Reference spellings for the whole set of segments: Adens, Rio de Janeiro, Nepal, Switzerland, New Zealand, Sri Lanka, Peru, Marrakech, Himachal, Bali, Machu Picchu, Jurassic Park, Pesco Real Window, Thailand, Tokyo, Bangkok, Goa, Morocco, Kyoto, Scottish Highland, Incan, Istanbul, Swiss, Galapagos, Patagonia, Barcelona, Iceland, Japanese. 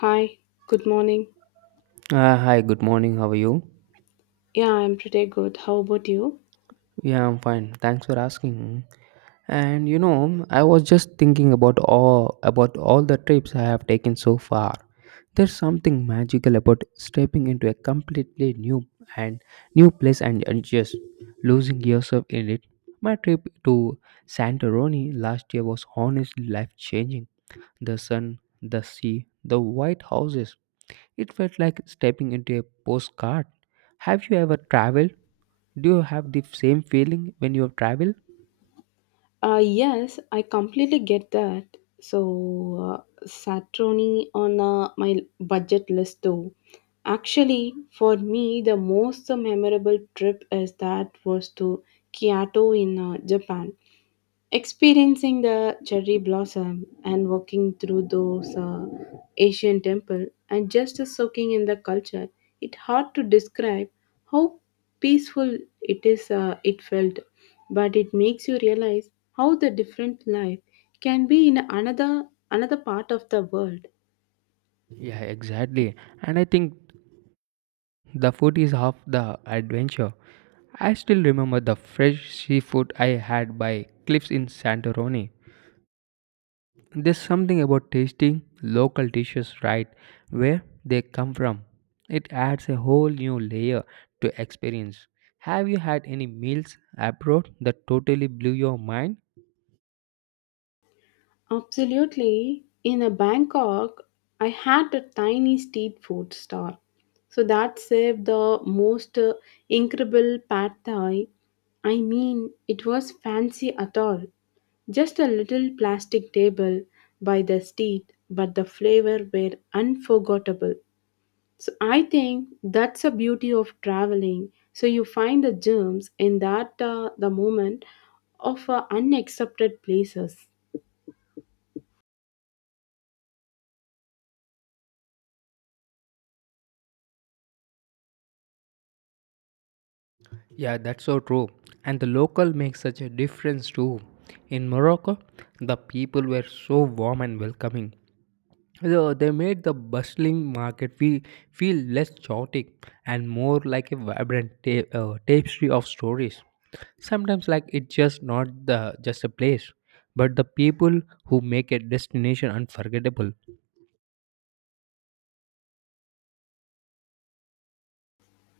Hi, good morning. Hi, good morning. How are you? Yeah, I'm pretty good. How about you? Yeah, I'm fine. Thanks for asking. And I was just thinking about all the trips I have taken so far. There's something magical about stepping into a completely and new place and just losing yourself in it. My trip to Santorini last year was honestly life-changing. The sun, the sea, the white houses. It felt like stepping into a postcard. Have you ever traveled? Do you have the same feeling when you travel? Yes, I completely get that. So, Saturni on my budget list too. Actually, for me, the most memorable trip is that was to Kyoto in Japan. Experiencing the cherry blossom and walking through those Asian temple and just soaking in the culture, it's hard to describe how peaceful it is. It felt, but it makes you realize how the different life can be in another part of the world. Yeah, exactly. And I think the food is half the adventure. I still remember the fresh seafood I had by cliffs in Santorini. There's something about tasting local dishes right where they come from. It adds a whole new layer to experience. Have you had any meals abroad that totally blew your mind? Absolutely. In a Bangkok, I had a tiny street food stall. So that served the most incredible pad thai. I mean, it was fancy at all. Just a little plastic table by the street, but the flavor were unforgettable. So I think that's a beauty of traveling. So you find the germs in that the moment of unaccepted places. Yeah, that's so true. And the local makes such a difference too. In Morocco, the people were so warm and welcoming. Though they made the bustling market feel less chaotic and more like a vibrant tapestry of stories. Sometimes, like it's just not the just a place, but the people who make a destination unforgettable.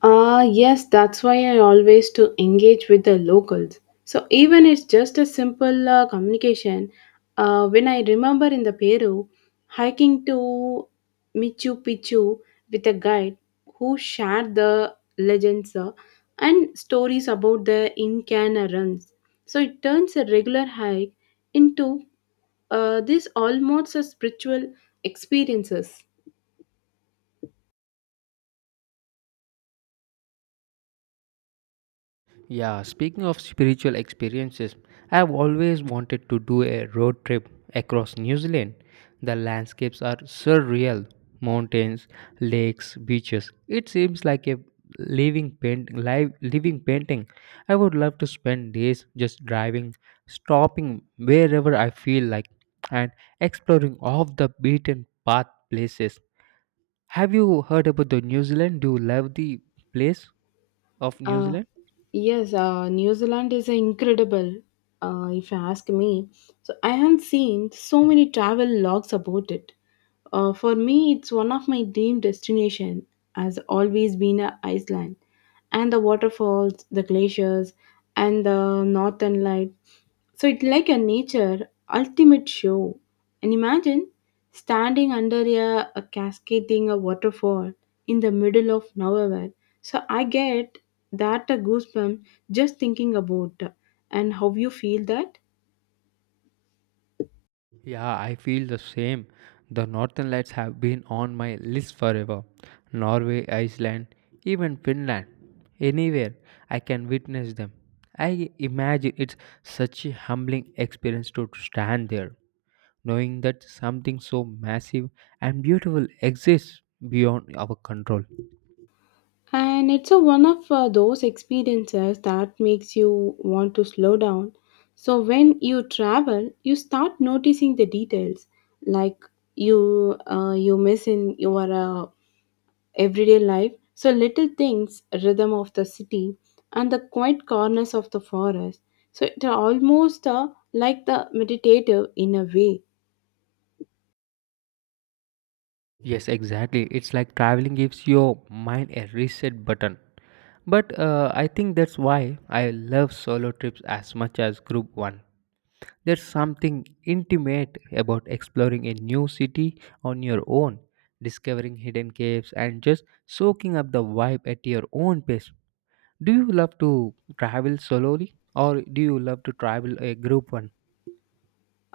Ah, yes, that's why I always to engage with the locals. So even it's just a simple communication. When I remember in the Peru, hiking to Machu Picchu with a guide who shared the legends and stories about the Incan runs. So it turns a regular hike into this almost a spiritual experiences. Yeah, speaking of spiritual experiences, I've always wanted to do a road trip across New Zealand. The landscapes are surreal mountains, lakes, beaches. It seems like a living painting. I would love to spend days just driving, stopping wherever I feel like, and exploring off the beaten path places. Have you heard about the New Zealand? Do you love the place of New Uh, Zealand? yes, New Zealand is incredible, if you ask me. So I have seen so many travel logs about it. For me, it's one of my dream destination. Has always been a Iceland, and the waterfalls, the glaciers, and the northern light. So it's like a nature ultimate show. And imagine standing under a cascading a waterfall in the middle of nowhere. So I get that a goosebump just thinking about and how you feel that. Yeah, I feel the same. The northern lights have been on my list forever. Norway, Iceland, even Finland. Anywhere I can witness them. I imagine it's such a humbling experience to stand there, knowing that something so massive and beautiful exists beyond our control. And it's a one of those experiences that makes you want to slow down. So when you travel, you start noticing the details, like you miss in your everyday life. So little things, rhythm of the city, and the quiet corners of the forest. So it almost like the meditative in a way. Yes, exactly. It's like traveling gives your mind a reset button. But I think that's why I love solo trips as much as group one. There's something intimate about exploring a new city on your own, discovering hidden caves, and just soaking up the vibe at your own pace. Do you love to travel solely or do you love to travel a group one?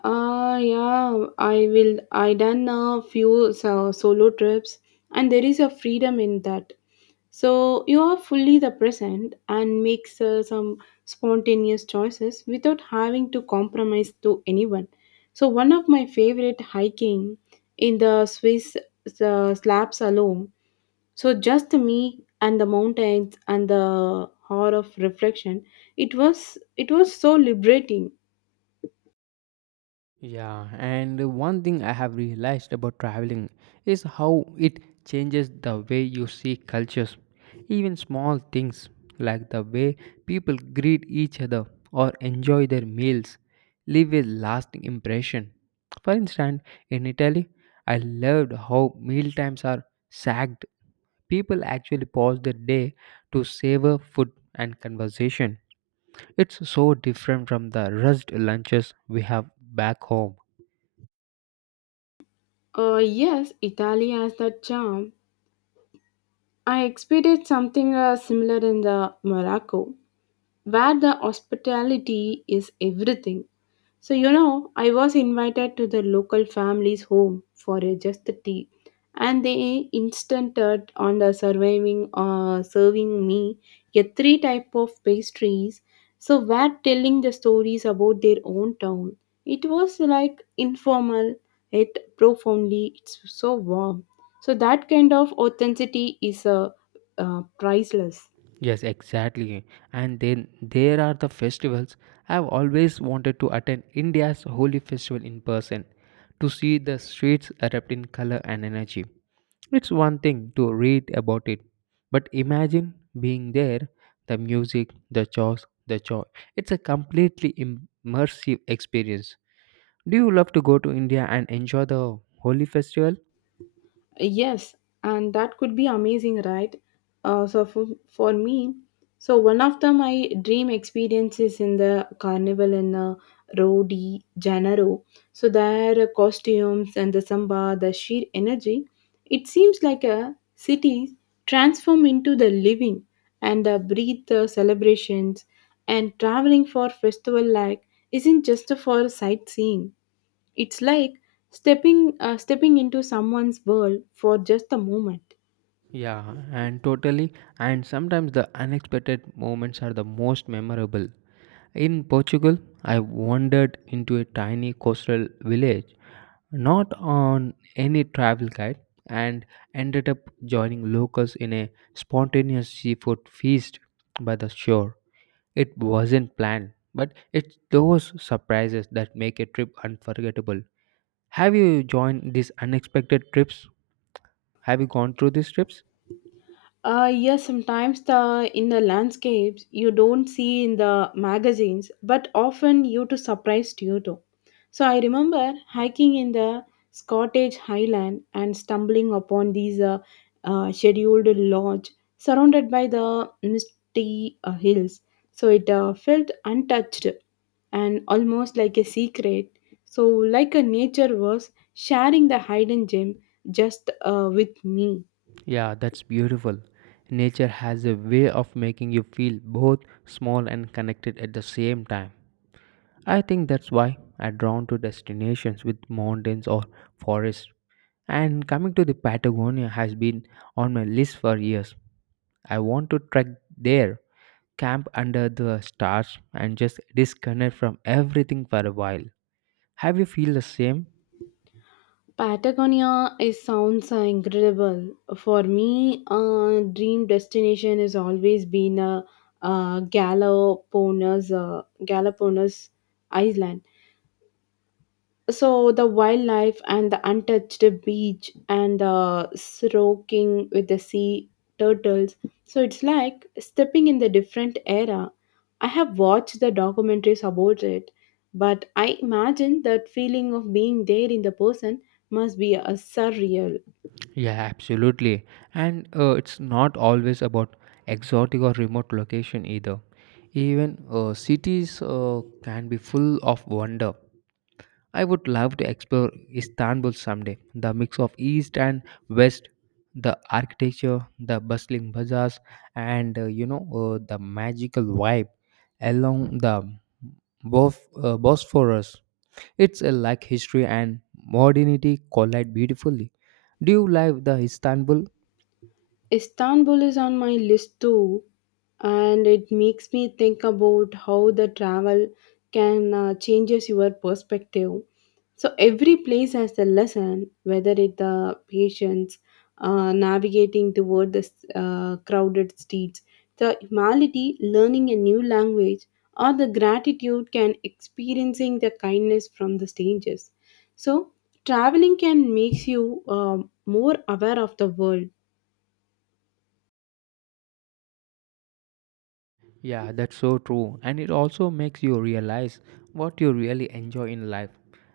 Ah, yeah, I will. I done a few solo trips, and there is a freedom in that. So you are fully the present and makes some spontaneous choices without having to compromise to anyone. So one of my favorite hiking in the Swiss slabs alone. So just me and the mountains and the hour of reflection. It was so liberating. Yeah, and one thing I have realized about traveling is how it changes the way you see cultures. Even small things like the way people greet each other or enjoy their meals leave a lasting impression. For instance, in Italy, I loved how meal times are sagged. People actually pause their day to savor food and conversation. It's so different from the rushed lunches we have back home. Yes, Italy has that charm. I experienced something similar in the Morocco, where the hospitality is everything. So, I was invited to the local family's home for just the tea, and they insisted on the surviving, serving me a three type of pastries. So, were telling the stories about their own town. It was like informal, yet profoundly, it's so warm. So, that kind of authenticity is priceless. Yes, exactly. And then there are the festivals. I've always wanted to attend India's holy festival in person to see the streets erupt in color and energy. It's one thing to read about it, but imagine being there, the music, the chores, the joy. It's a completely immersive experience. Do you love to go to India and enjoy the holy festival? Yes, and that could be amazing, right? So for me, so one of the my dream experiences in the carnival in Rio de Janeiro. So their costumes and the samba, the sheer energy, it seems like a city transform into the living and the breathe the celebrations. And traveling for festival like isn't just for sightseeing, it's like stepping into someone's world for just a moment. Yeah, and totally. And sometimes the unexpected moments are the most memorable. In Portugal, I wandered into a tiny coastal village, not on any travel guide, and ended up joining locals in a spontaneous seafood feast by the shore. It wasn't planned, but it's those surprises that make a trip unforgettable. Have you joined these unexpected trips? Have you gone through these trips? Yes, sometimes the in the landscapes you don't see in the magazines, but often you to surprised you too. So I remember hiking in the Scottish Highland and stumbling upon these scheduled lodge surrounded by the misty hills. So it felt untouched and almost like a secret. So like a nature was sharing the hidden gem just with me. Yeah, that's beautiful. Nature has a way of making you feel both small and connected at the same time. I think that's why I'm drawn to destinations with mountains or forests. And coming to the Patagonia has been on my list for years. I want to trek there, camp under the stars, and just disconnect from everything for a while. Have you feel the same? Patagonia is sounds incredible. For me, dream destination has always been Galapagos Island. So the wildlife and the untouched beach and the stroking with the sea turtles, so it's like stepping in the different era. I have watched the documentaries about it, but I imagine that feeling of being there in the person must be a surreal. Yeah, absolutely. And it's not always about exotic or remote location either. Even cities can be full of wonder. I would love to explore Istanbul someday. The mix of east and west, the architecture, the bustling bazaars, and the magical vibe along the Both Bosphorus. It's like history and modernity collide beautifully. Do you like the Istanbul? Istanbul is on my list too, and it makes me think about how the travel can changes your perspective. So every place has a lesson, whether it the patients navigating toward the crowded streets, the humility learning a new language, or the gratitude can experiencing the kindness from the strangers. So traveling can makes you more aware of the world. Yeah, that's so true. And it also makes you realize what you really enjoy in life.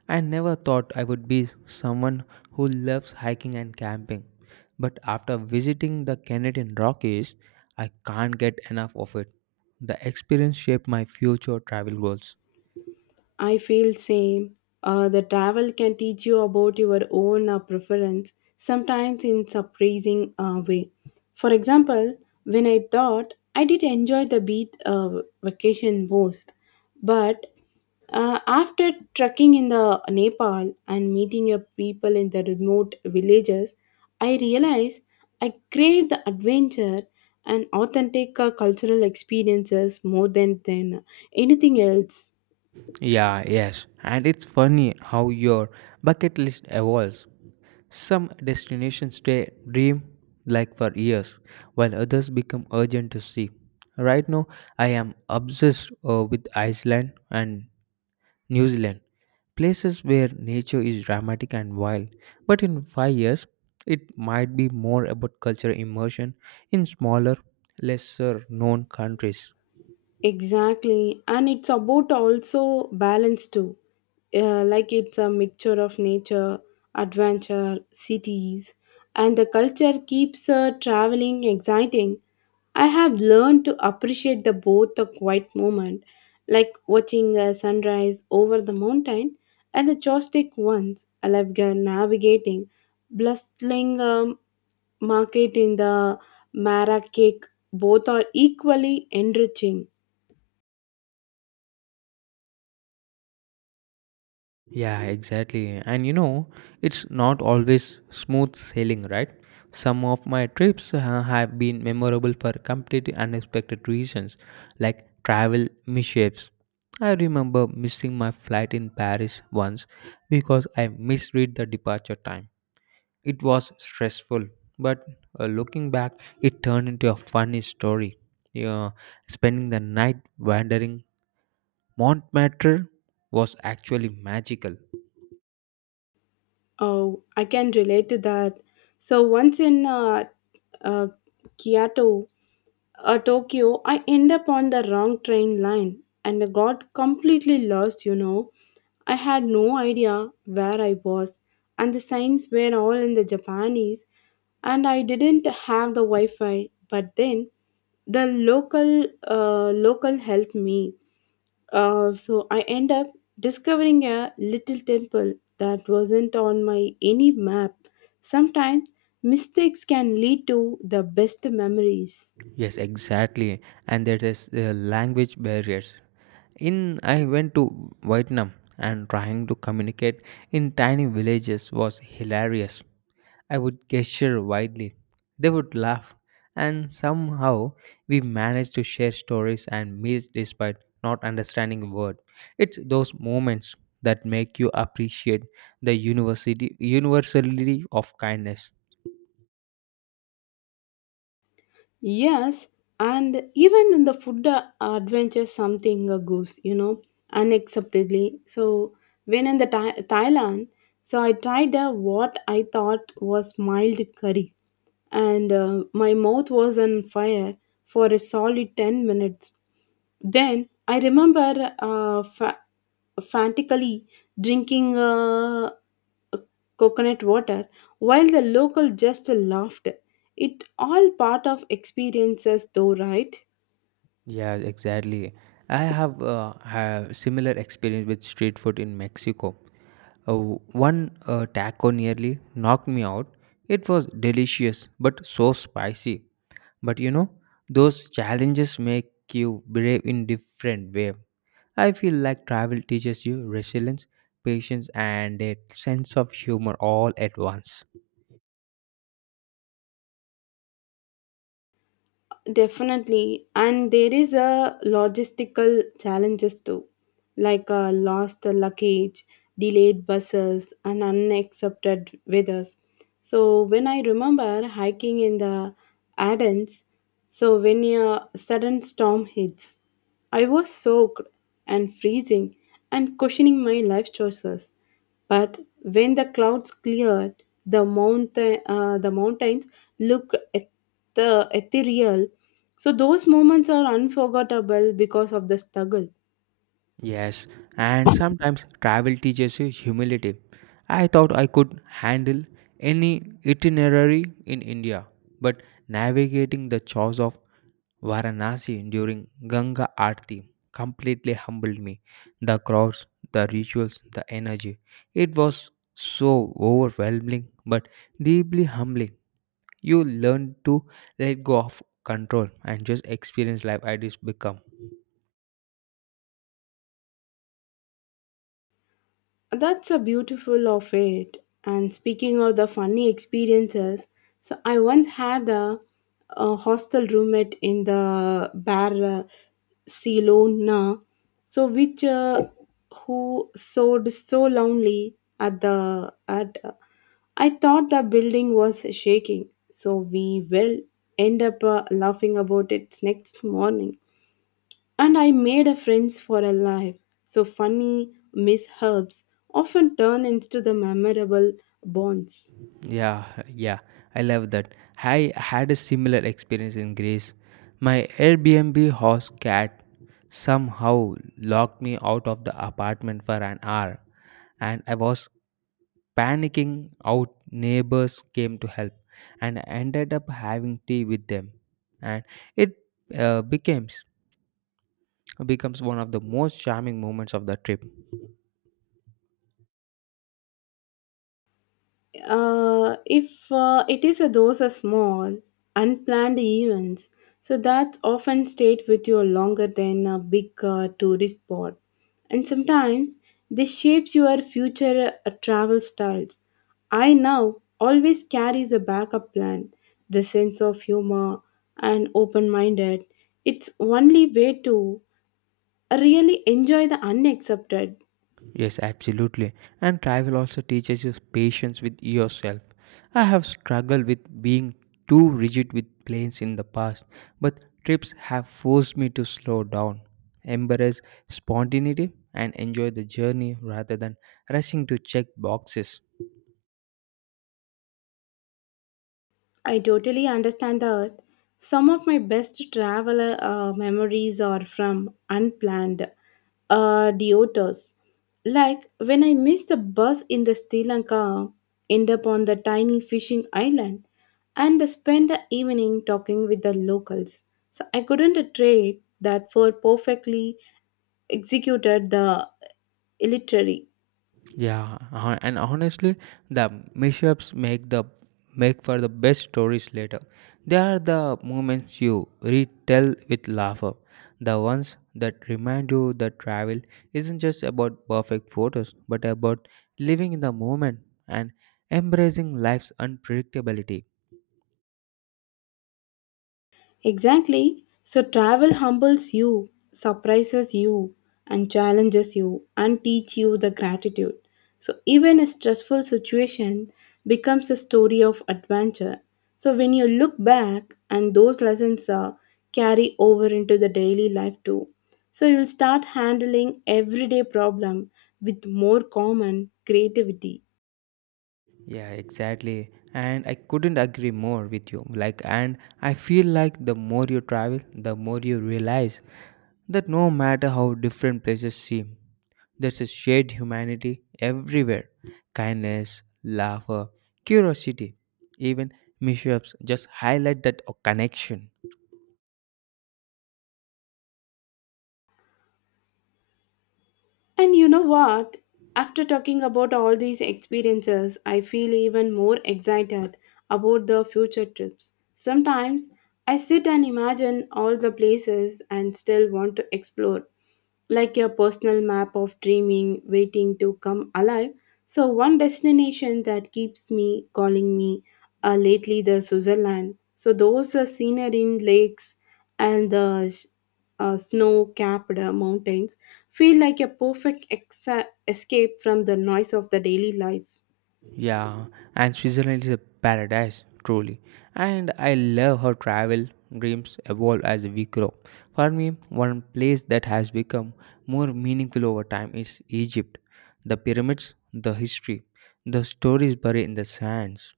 I never thought I would be someone who loves hiking and camping. But after visiting the Canadian Rockies, I can't get enough of it. The experience shaped my future travel goals. I feel same. The travel can teach you about your own preference, sometimes in surprising way. For example, when I thought I did enjoy the beach vacation most, but after trekking in the Nepal and meeting your people in the remote villages, I realized I crave the adventure and authentic cultural experiences more than anything else. Yeah, yes. And it's funny how your bucket list evolves. Some destinations stay dream like for years, while others become urgent to see. Right now, I am obsessed with Iceland and New Zealand, places where nature is dramatic and wild. But in 5 years, it might be more about cultural immersion in smaller, lesser known countries. Exactly, and it's about also balance too. Like it's a mixture of nature, adventure, cities, and the culture keeps traveling exciting. I have learned to appreciate the both the quiet moment, like watching a sunrise over the mountain, and the joystick ones. I love navigating, bustling market in the Marrakech. Both are equally enriching. Yeah, exactly. And it's not always smooth sailing, right? Some of my trips have been memorable for completely unexpected reasons, like travel mishaps. I remember missing my flight in Paris once because I misread the departure time. It was stressful, but looking back, it turned into a funny story. Yeah, spending the night wandering Montmartre was actually magical. Oh, I can relate to that. So once in uh, Kyoto, Tokyo, I end up on the wrong train line and I got completely lost. You know, I had no idea where I was, and the signs were all in the Japanese, and I didn't have the Wi-Fi. But then the local helped me, so I end up discovering a little temple that wasn't on my any map. Sometimes mistakes can lead to the best memories. Yes, exactly. And there is language barriers. In I went to Vietnam and trying to communicate in tiny villages was hilarious. I would gesture widely. They would laugh and somehow we managed to share stories and meals despite not understanding a word. It's those moments that make you appreciate the university universality of kindness. Yes, and even in the food adventure, something goes, unexpectedly. So when in the Thailand, so I tried what I thought was mild curry, and my mouth was on fire for a solid 10 minutes. Then I remember frantically drinking coconut water while the local just laughed. It all part of experiences though, right? Yeah, exactly. I have similar experience with street food in Mexico. Uh, one taco nearly knocked me out. It was delicious but so spicy. But those challenges make you brave in different way. I feel like travel teaches you resilience, patience, and a sense of humor all at once. Definitely, and there is a logistical challenges too, like lost luggage, delayed buses, and unaccepted weathers. So when I remember hiking in the Adens, so when a sudden storm hits, I was soaked and freezing and questioning my life choices. But when the clouds cleared, the mountains looked the ethereal. So those moments are unforgettable because of the struggle. Yes, and sometimes travel teaches you humility. I thought I could handle any itinerary in India, but navigating the chores of Varanasi during Ganga Aarti completely humbled me. The crowds, the rituals, the energy. It was so overwhelming but deeply humbling. You learn to let go of control and just experience life as it's become. That's a beautiful of it. And speaking of the funny experiences, so I once had a hostel roommate in the Barcelona, so which who sewed so lonely at the at, I thought the building was shaking, so we will end up laughing about it next morning. And I made a friends for a life. So funny mishaps often turn into the memorable bonds. Yeah, yeah, I love that. I had a similar experience in Greece. My Airbnb host cat somehow locked me out of the apartment for an hour, and I was panicking out. Neighbors came to help, and I ended up having tea with them, and it uh, becomes becomes one of the most charming moments of the trip. If it is a those are small unplanned events, so that often stayed with you longer than a big tourist spot. And sometimes this shapes your future travel styles. I now always carries a backup plan, the sense of humor and open minded, it's only way to really enjoy the unaccepted. Yes, absolutely. And travel also teaches you patience with yourself. I have struggled with being too rigid with plans in the past, but trips have forced me to slow down, embrace spontaneity, and enjoy the journey rather than rushing to check boxes. I totally understand that. Some of my best travel memories are from unplanned detours. Like when I missed the bus in the Sri Lanka, end up on the tiny fishing island, and spend the evening talking with the locals. So I couldn't trade that for perfectly executed the literary. Yeah, and honestly, the mishaps make for the best stories later. They are the moments you retell with laughter, the ones that remind you that travel isn't just about perfect photos, but about living in the moment and embracing life's unpredictability. Exactly. So travel humbles you, surprises you, and challenges you, and teach you the gratitude. So even a stressful situation becomes a story of adventure. So when you look back, and those lessons carry over into the daily life too. So you'll start handling everyday problem with more common creativity. Yeah, exactly. And I couldn't agree more with you. Like, and I feel like the more you travel, the more you realize that no matter how different places seem, there's a shared humanity everywhere kindness, laughter, curiosity, even mishaps just highlight that connection. And you know what? After talking about all these experiences, I feel even more excited about the future trips. Sometimes I sit and imagine all the places and still want to explore, like a personal map of dreaming waiting to come alive. So, one destination that keeps me calling me lately the Switzerland. So, those are scenery in lakes and the snow capped mountains feel like a perfect escape from the noise of the daily life. Yeah, and Switzerland is a paradise, truly. And I love how travel dreams evolve as we grow. For me, one place that has become more meaningful over time is Egypt. The pyramids, the history, the stories buried in the sands.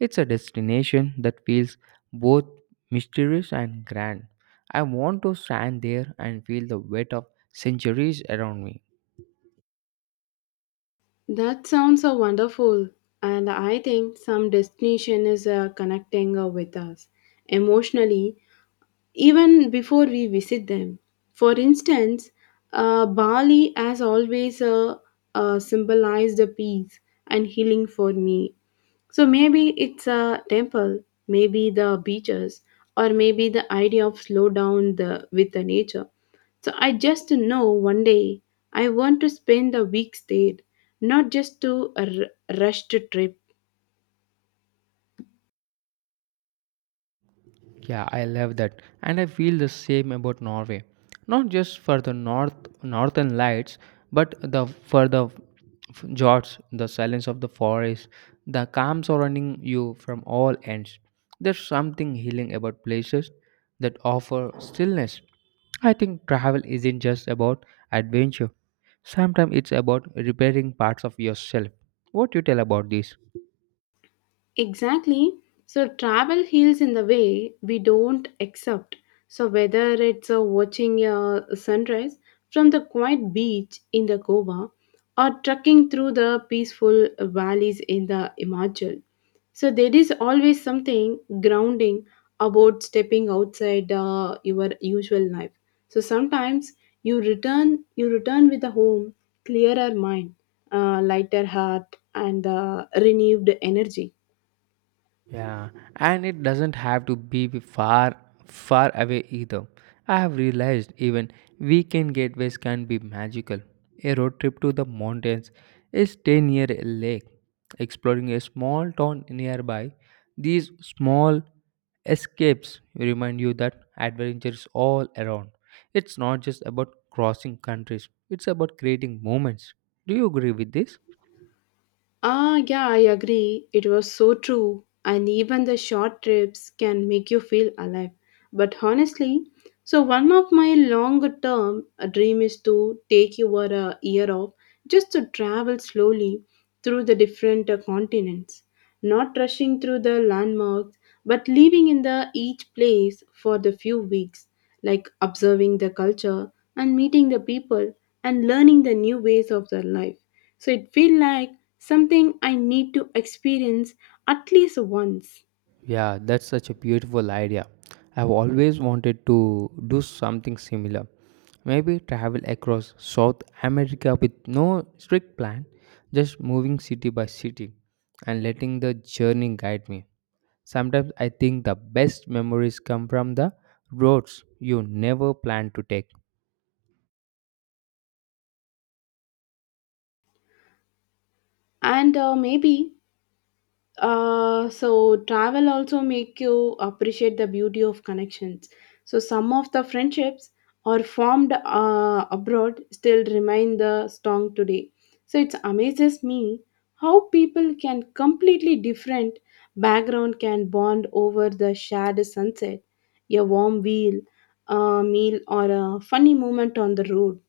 It's a destination that feels both mysterious and grand. I want to stand there and feel the weight of centuries around me. That sounds so wonderful, and I think some destination is connecting with us emotionally even before we visit them. For instance, Bali has always symbolized the peace and healing for me. So maybe it's a temple, maybe the beaches, or maybe the idea of slow down the with the nature. So I just know one day I want to spend the weeks there, not just to a rushed trip. Yeah, I love that. And I feel the same about Norway. Not just for the northern lights, but the for the f- fjords, the silence of the forest, the calm surrounding you from all ends. There's something healing about places that offer stillness. I think travel isn't just about adventure. Sometimes it's about repairing parts of yourself. What do you tell about this? Exactly. So travel heals in the way we don't accept. So whether it's watching a sunrise from the quiet beach in the Goa, or trekking through the peaceful valleys in the Himachal. So there is always something grounding about stepping outside your usual life. So sometimes you return with a home clearer mind, lighter heart, and renewed energy. Yeah, and it doesn't have to be far, far away either. I have realized even weekend getaways can be magical. A road trip to the mountains is stay near a lake, exploring a small town nearby. These small escapes remind you that adventure is all around. It's not just about crossing countries, it's about creating moments. Do you agree with this? Ah, yeah, I agree. It was so true. And even the short trips can make you feel alive. But honestly, so one of my longer term dream is to take your year off, just to travel slowly through the different continents, not rushing through the landmarks, but living in the each place for the few weeks, like observing the culture and meeting the people and learning the new ways of their life. So it feels like something I need to experience at least once. Yeah, that's such a beautiful idea. I've always wanted to do something similar. Maybe travel across South America with no strict plan, just moving city by city and letting the journey guide me. Sometimes I think the best memories come from the roads you never plan to take. And maybe so travel also make you appreciate the beauty of connections. So some of the friendships are formed abroad still remain the strong today. So it amazes me how people can completely different background can bond over the shared sunset, a warm wheel, a meal, or a funny moment on the road.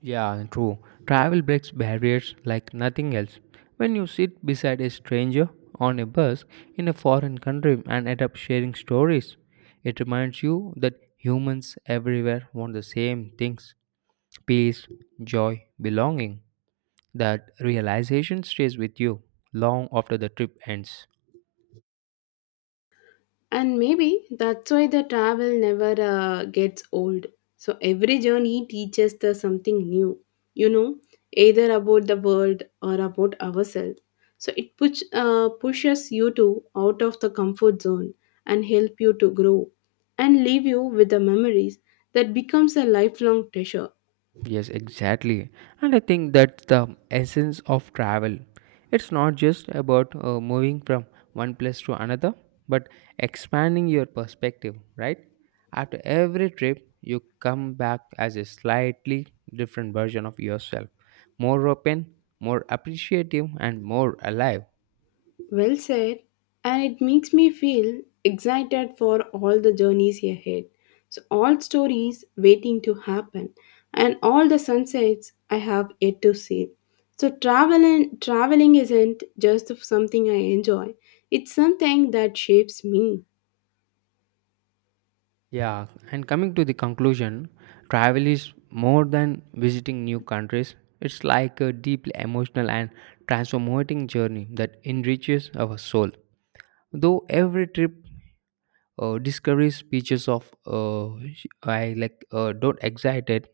Yeah, true. Travel breaks barriers like nothing else. When you sit beside a stranger on a bus in a foreign country and end up sharing stories, it reminds you that humans everywhere want the same things peace, joy, belonging. That realization stays with you long after the trip ends. And maybe that's why the travel never gets old. So every journey teaches us something new, you know, either about the world or about ourselves. So it pushes you to out of the comfort zone, and help you to grow and leave you with the memories that becomes a lifelong treasure. Yes, exactly. And I think that's the essence of travel. It's not just about moving from one place to another, but expanding your perspective, right? After every trip, you come back as a slightly different version of yourself, more open, more appreciative, and more alive. Well said, and it makes me feel excited for all the journeys ahead. So, all stories waiting to happen, and all the sunsets I have yet to see. So, travel and traveling isn't just something I enjoy, it's something that shapes me. Yeah, and coming to the conclusion, travel is more than visiting new countries. It's like a deeply emotional and transformating journey that enriches our soul. Though every trip discovers pieces of I like don't excited,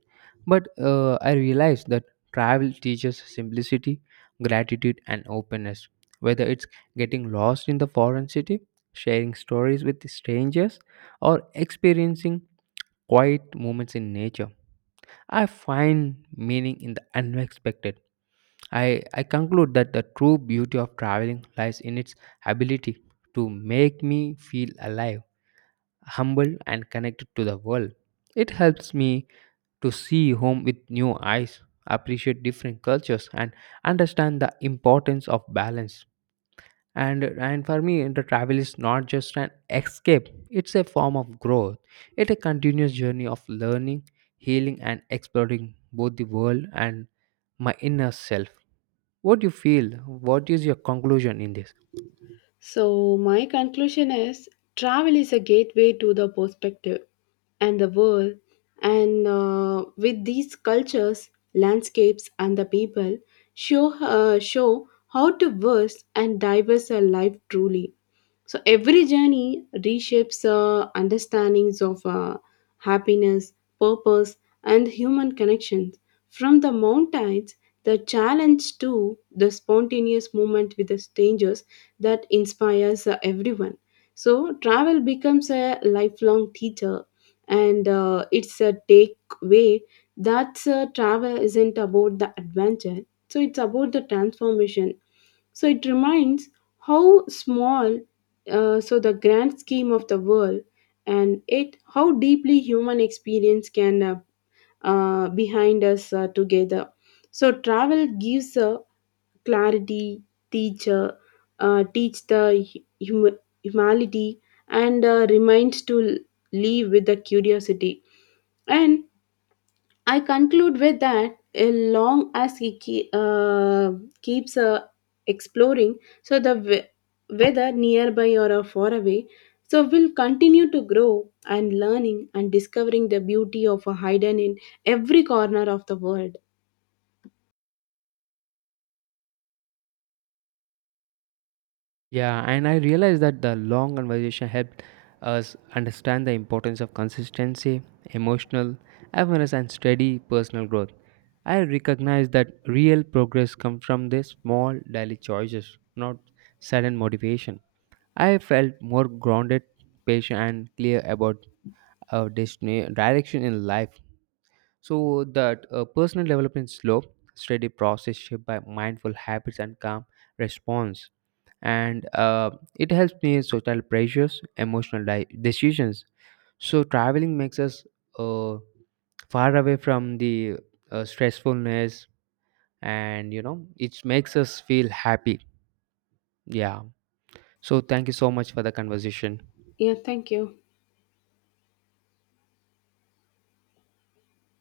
but I realize that travel teaches simplicity, gratitude, and openness. Whether it's getting lost in the foreign city, sharing stories with strangers, or experiencing quiet moments in nature. I find meaning in the unexpected. I conclude that the true beauty of traveling lies in its ability to make me feel alive, humble, and connected to the world. It helps me to see home with new eyes, appreciate different cultures, and understand the importance of balance. And for me, the travel is not just an escape. It's a form of growth. It's a continuous journey of learning, healing, and exploring both the world and my inner self. What do you feel? What is your conclusion in this? So, my conclusion is travel is a gateway to the perspective and the world. And with these cultures, landscapes, and the people, show how diverse and diverse a life truly. So every journey reshapes understandings of happiness, purpose, and human connections. From the mountains, the challenge to the spontaneous movement with the strangers that inspires everyone. So travel becomes a lifelong teacher, and it's a takeaway that travel isn't about the adventure. So it's about the transformation, so it reminds how small so the grand scheme of the world, and it how deeply human experience can behind us together. So travel gives a clarity teacher, teach the hum- humanity, and reminds to live with the curiosity. And I conclude with that long as he keeps exploring, so the whether nearby or far away, so will continue to grow and learning and discovering the beauty of a hidden in every corner of the world. Yeah, and I realized that the long conversation helped us understand the importance of consistency, emotional awareness, and steady personal growth. I recognize that real progress comes from the small daily choices, not sudden motivation. I felt more grounded, patient, and clear about our destiny, direction in life. So that personal development is slow, steady process shaped by mindful habits and calm response. And it helps me social pressures emotional decisions. So traveling makes us uh, far away from the stressfulness, and it makes us feel happy. Yeah. So thank you so much for the conversation. Yeah, thank you.